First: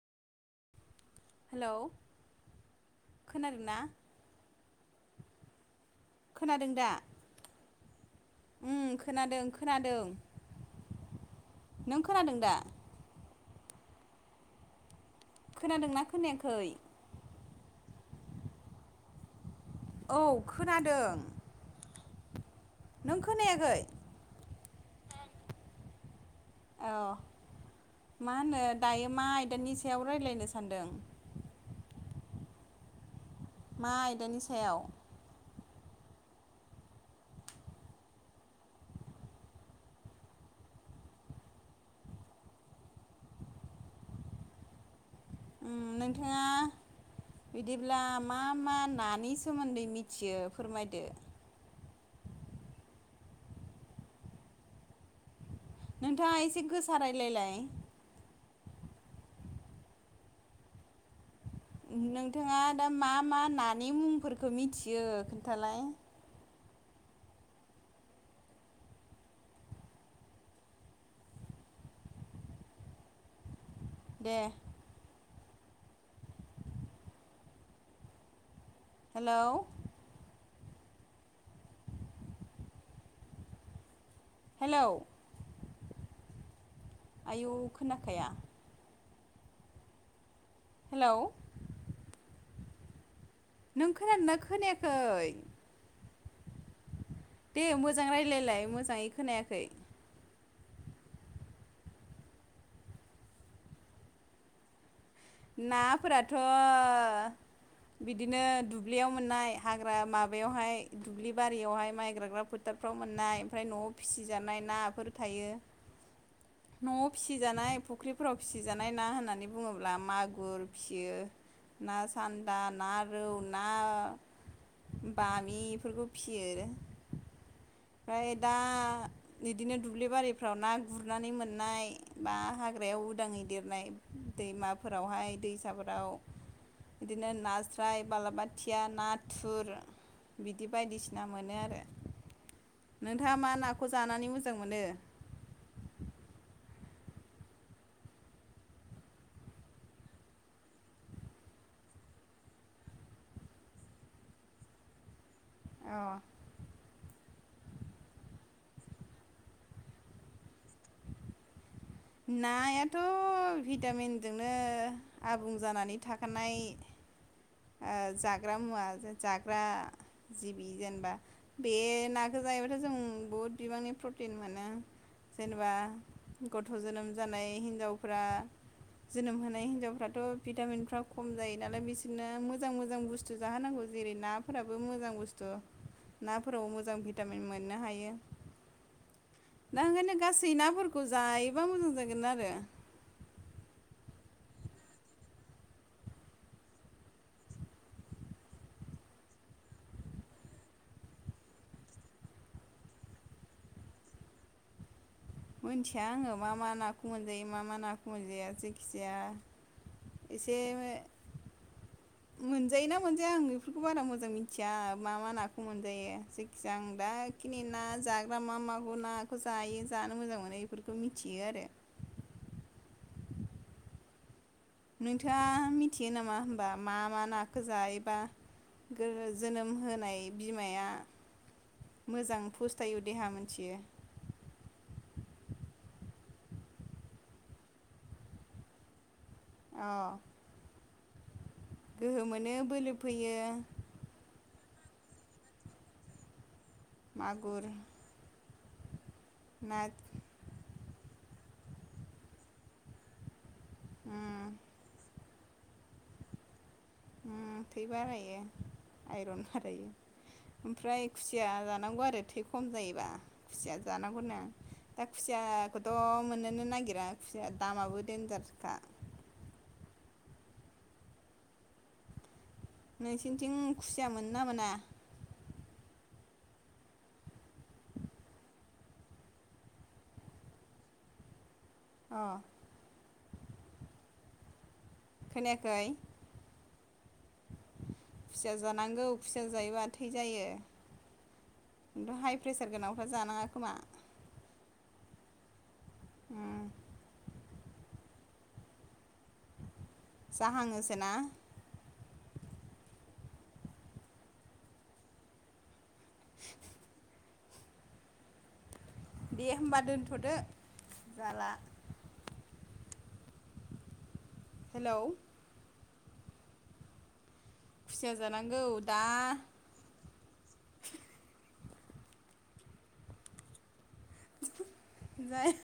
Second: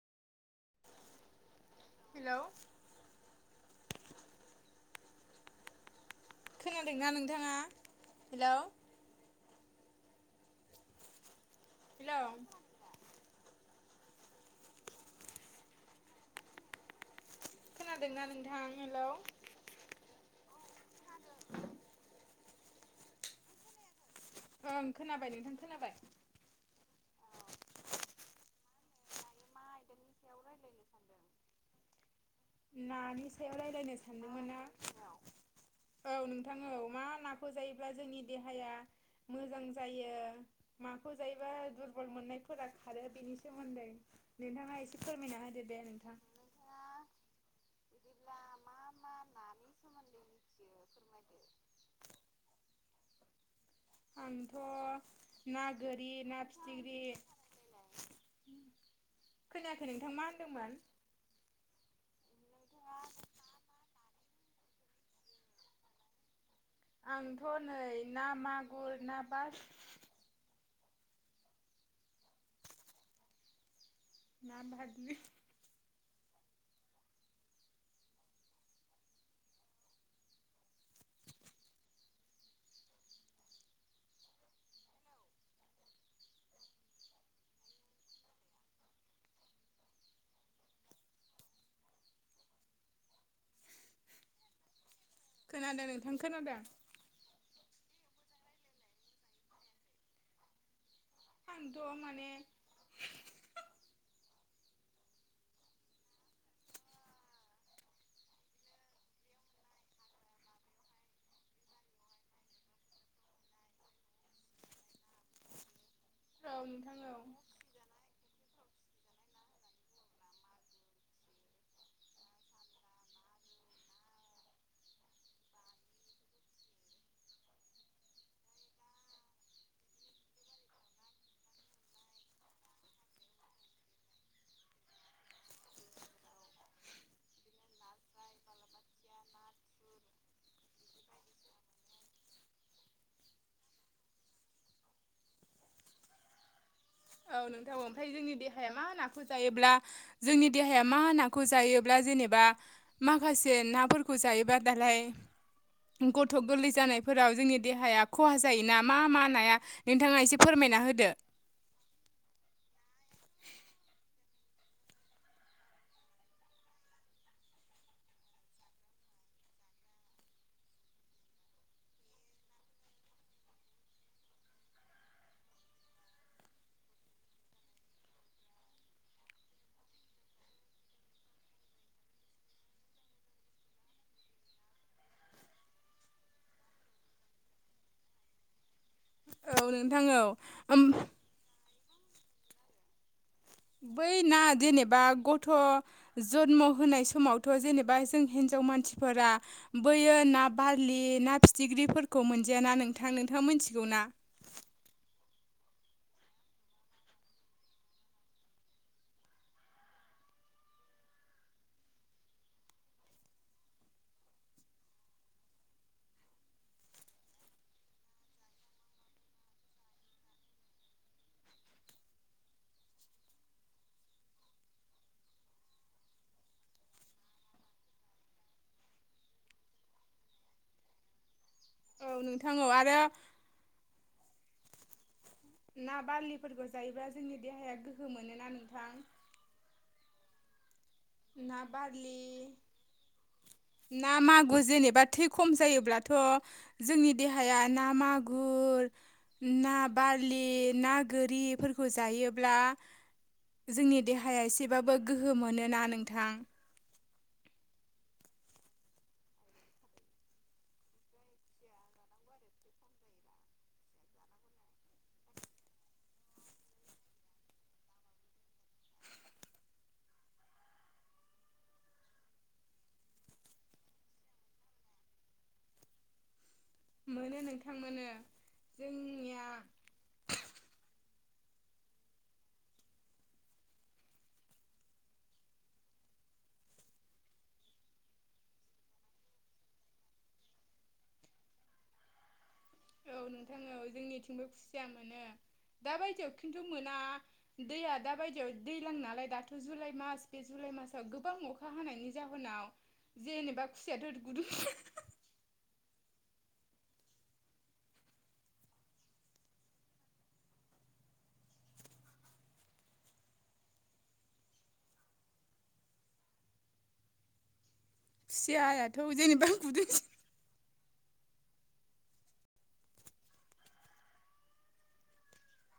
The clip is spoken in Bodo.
हेल' हेलौ खोनादों ना? खोनादोंना नोंथाङा? हेलौ ओम खोनादों खोनादों। नों हेलौ खोनादों दा? खोनादोंना खोनायाखै? खोनादोंना नोंथां हेल'? औ खोनादों। नों खोनायाखै? ओं खोनाबाय नोंथां खोनाबाय। औ। मा होनो दायो मा आयदानि सायाव रायलायनो सानदों? नानि सायाव मा रायज्लायनो आयदानि सानदोंमोन सायाव [unintelligible] औ नोंथां औ मा नाखौ जायोब्ला जोंनि देहाया मोजां जायो, माखौ जायोबा दुरबल मोननायफोरा खारो बेनि सोमोन्दै। नोंथाङा एसे फोरमायना होदो दे ओम नोंथां नोंथाङा बिदिब्ला मा मा नानि सोमोन्दै मिथियो फोरमायदो? आंथ' ना गोरि, नोंथाङा ना एसे गोसा फिथिख्रि रायलायलाय खोनायाखै नोंथाङा मा होनदोंमोन? नोंथाङा दा मा मा नानि मुंफोरखौ मिथियो खोन्थालाय। आंथ' नै ना मागुर, ना बार दे ना बारलि हेल'? हेल'? आयु खोनाखाया। हेल'? नों खोनादोंना खोनायाखै? खोनादों नोंथां खोनादों। दे मोजां रायलायलाय मोजाङै खोनायाखै। आंथ' माने नाफोराथ' बिदिनो दुब्लियाव मोननाय हाग्रा माबायावहाय दुब्लि बारियावहाय माइ गाइग्रा फोथार नफ्राव मोननाय ओमफ्राय न'आव फिसिजानाय नाफोर थायो। औ नोंथां न'आव औ फिसिजानाय फुख्रिफोराव फिसिजानाय ना होननानै बुङोब्ला मागुर फिसियो ना सान्दा, ना रौ, ना बामि बेफोरखौ फियो। ओमफ्राय दा बिदिनो दुब्लि बारिफ्राव ना गुरनानै मोननाय बा हाग्रायाव उदाङै देरनाय दैमाफोरावहाय दैसाफोराव बिदिनो नास्राय, बालाबाथिया, नाथुर बिदि बायदिसिना मोनो आरो। नोंथाङा मा नाखौ जानानै मोजां मोनो? औ नोंथां ओमफ्राय जोंनि देहाया मा नाखौ जायोब्ला जोंनि देहाया मा नाखौ जायोब्ला जेनेबा माखासे नाफोरखौ जायोबा दालाय अ गथ' गोरलै जानाय फोराव जोंनि देहाया खहा जायोना, मा मा नाया, नोंथाङा एसे फोरमायना होदो। नायाथ' भिटामिनजोंनो आबुं जानानै थाखानाय ओ जाग्रा मुवा, जाग्रा जिबि जेनेबा, बे ना जायोबाथ' जों बहुद बिबांनि प्रटिन मोनो, जेनेबा गथ' जोनोम जानाय हिनजावफ्रा जोनोम होनाय हिनजावफ्राथ' भिटामिनफ्रा खम जायो नालाय बिसोरनो मोजां मोजां बुस्थु जाहोनांगौ जेरै नाफोराबो मोजां बुस्थु। नाफोराव मोजां भिटामिन मोननो हायो। औ दा नोंथां ओंखायनो औ गासै ओम नाफोरखौ जायोबा मोजां जागोन आरो। बै ना जेनेबा गथ' जन्म होनाय समावथ' जेनेबा जों हिन मानसिफोरा बोयो ना बारलि ना फिथिख्रिफोरखौ मोनजाया ना नोंथां नोंथां मोन मिथिगौ ना? [inaudible] मोनथिया आङो मा मा नाखौ मोनजायो मा मा नाखौ मोनजाया जायखिजाया एसे मोनजायोना मोनजाया आं बेफोरखौ बारा मोजां मिथिया मा मा नाखौ मोनजायो जायखिजाया आं दा खिनि ना जाग्रा मा मागौ नाखौ जायो जानो मोजां मोनो बेफोरखौ मिथियो आरो। [inaudible] नोंथाङा मिथियो नामा होमबा मा मा नाखौ जायोबा गो गो जोनोम होनाय बिमाया औ मोजां नोंथां औ आरो फुस्थायु देहा मोनथियो। ना बारलिफोरखौ जायोब्ला जोंनि देहाया गोहो मोनोना नोंथां। औ ना बारलि बोलो फैयो ना मागु जेनेबा थै खम जायोब्लाथ' जोंनि देहाया मागुर ना मागुर ना बारलि ना गोरिफोरखौ जायोब्ला जोंनि देहाया उम एसेबाबो गोहो मोनोना नोंथां। उम थै बारायो आइरन बारायो। ओमफ्राय खुसिया जानांगौ आरो थै खम जायोबा खुसिया जानांगौ नो। दा खुसियाखौथ' मोननोनो नागिरा खुसिया दामाबो देनजारखा। [inaudible] नोंसिनिथिं खुसिया मोनो ना मोना? मोनो नोंथां मोनो जोंनिया अ खोनायाखै? खुसिया जानांगौ खुसिया जायोबा थै जायो। दहाय औ नोंथां औ जोंनिथिंबो खुसिया दा बायदियाव उम खिन्थु मोना दैया दा बायदियाव दैज्लां नालाय दाथ' जुलाइ मास बे जुलाइ जाहाङोसो मासाव ना गोबां अखा हानायनि जाहोनाव जेनेबा खुसियाथ' गुदुं दे होमबा दोनथ'दो जाला। हेल्ल' खुसिया जानांगौ दा खुसियाआथ' जेनिबां गुदुं जाया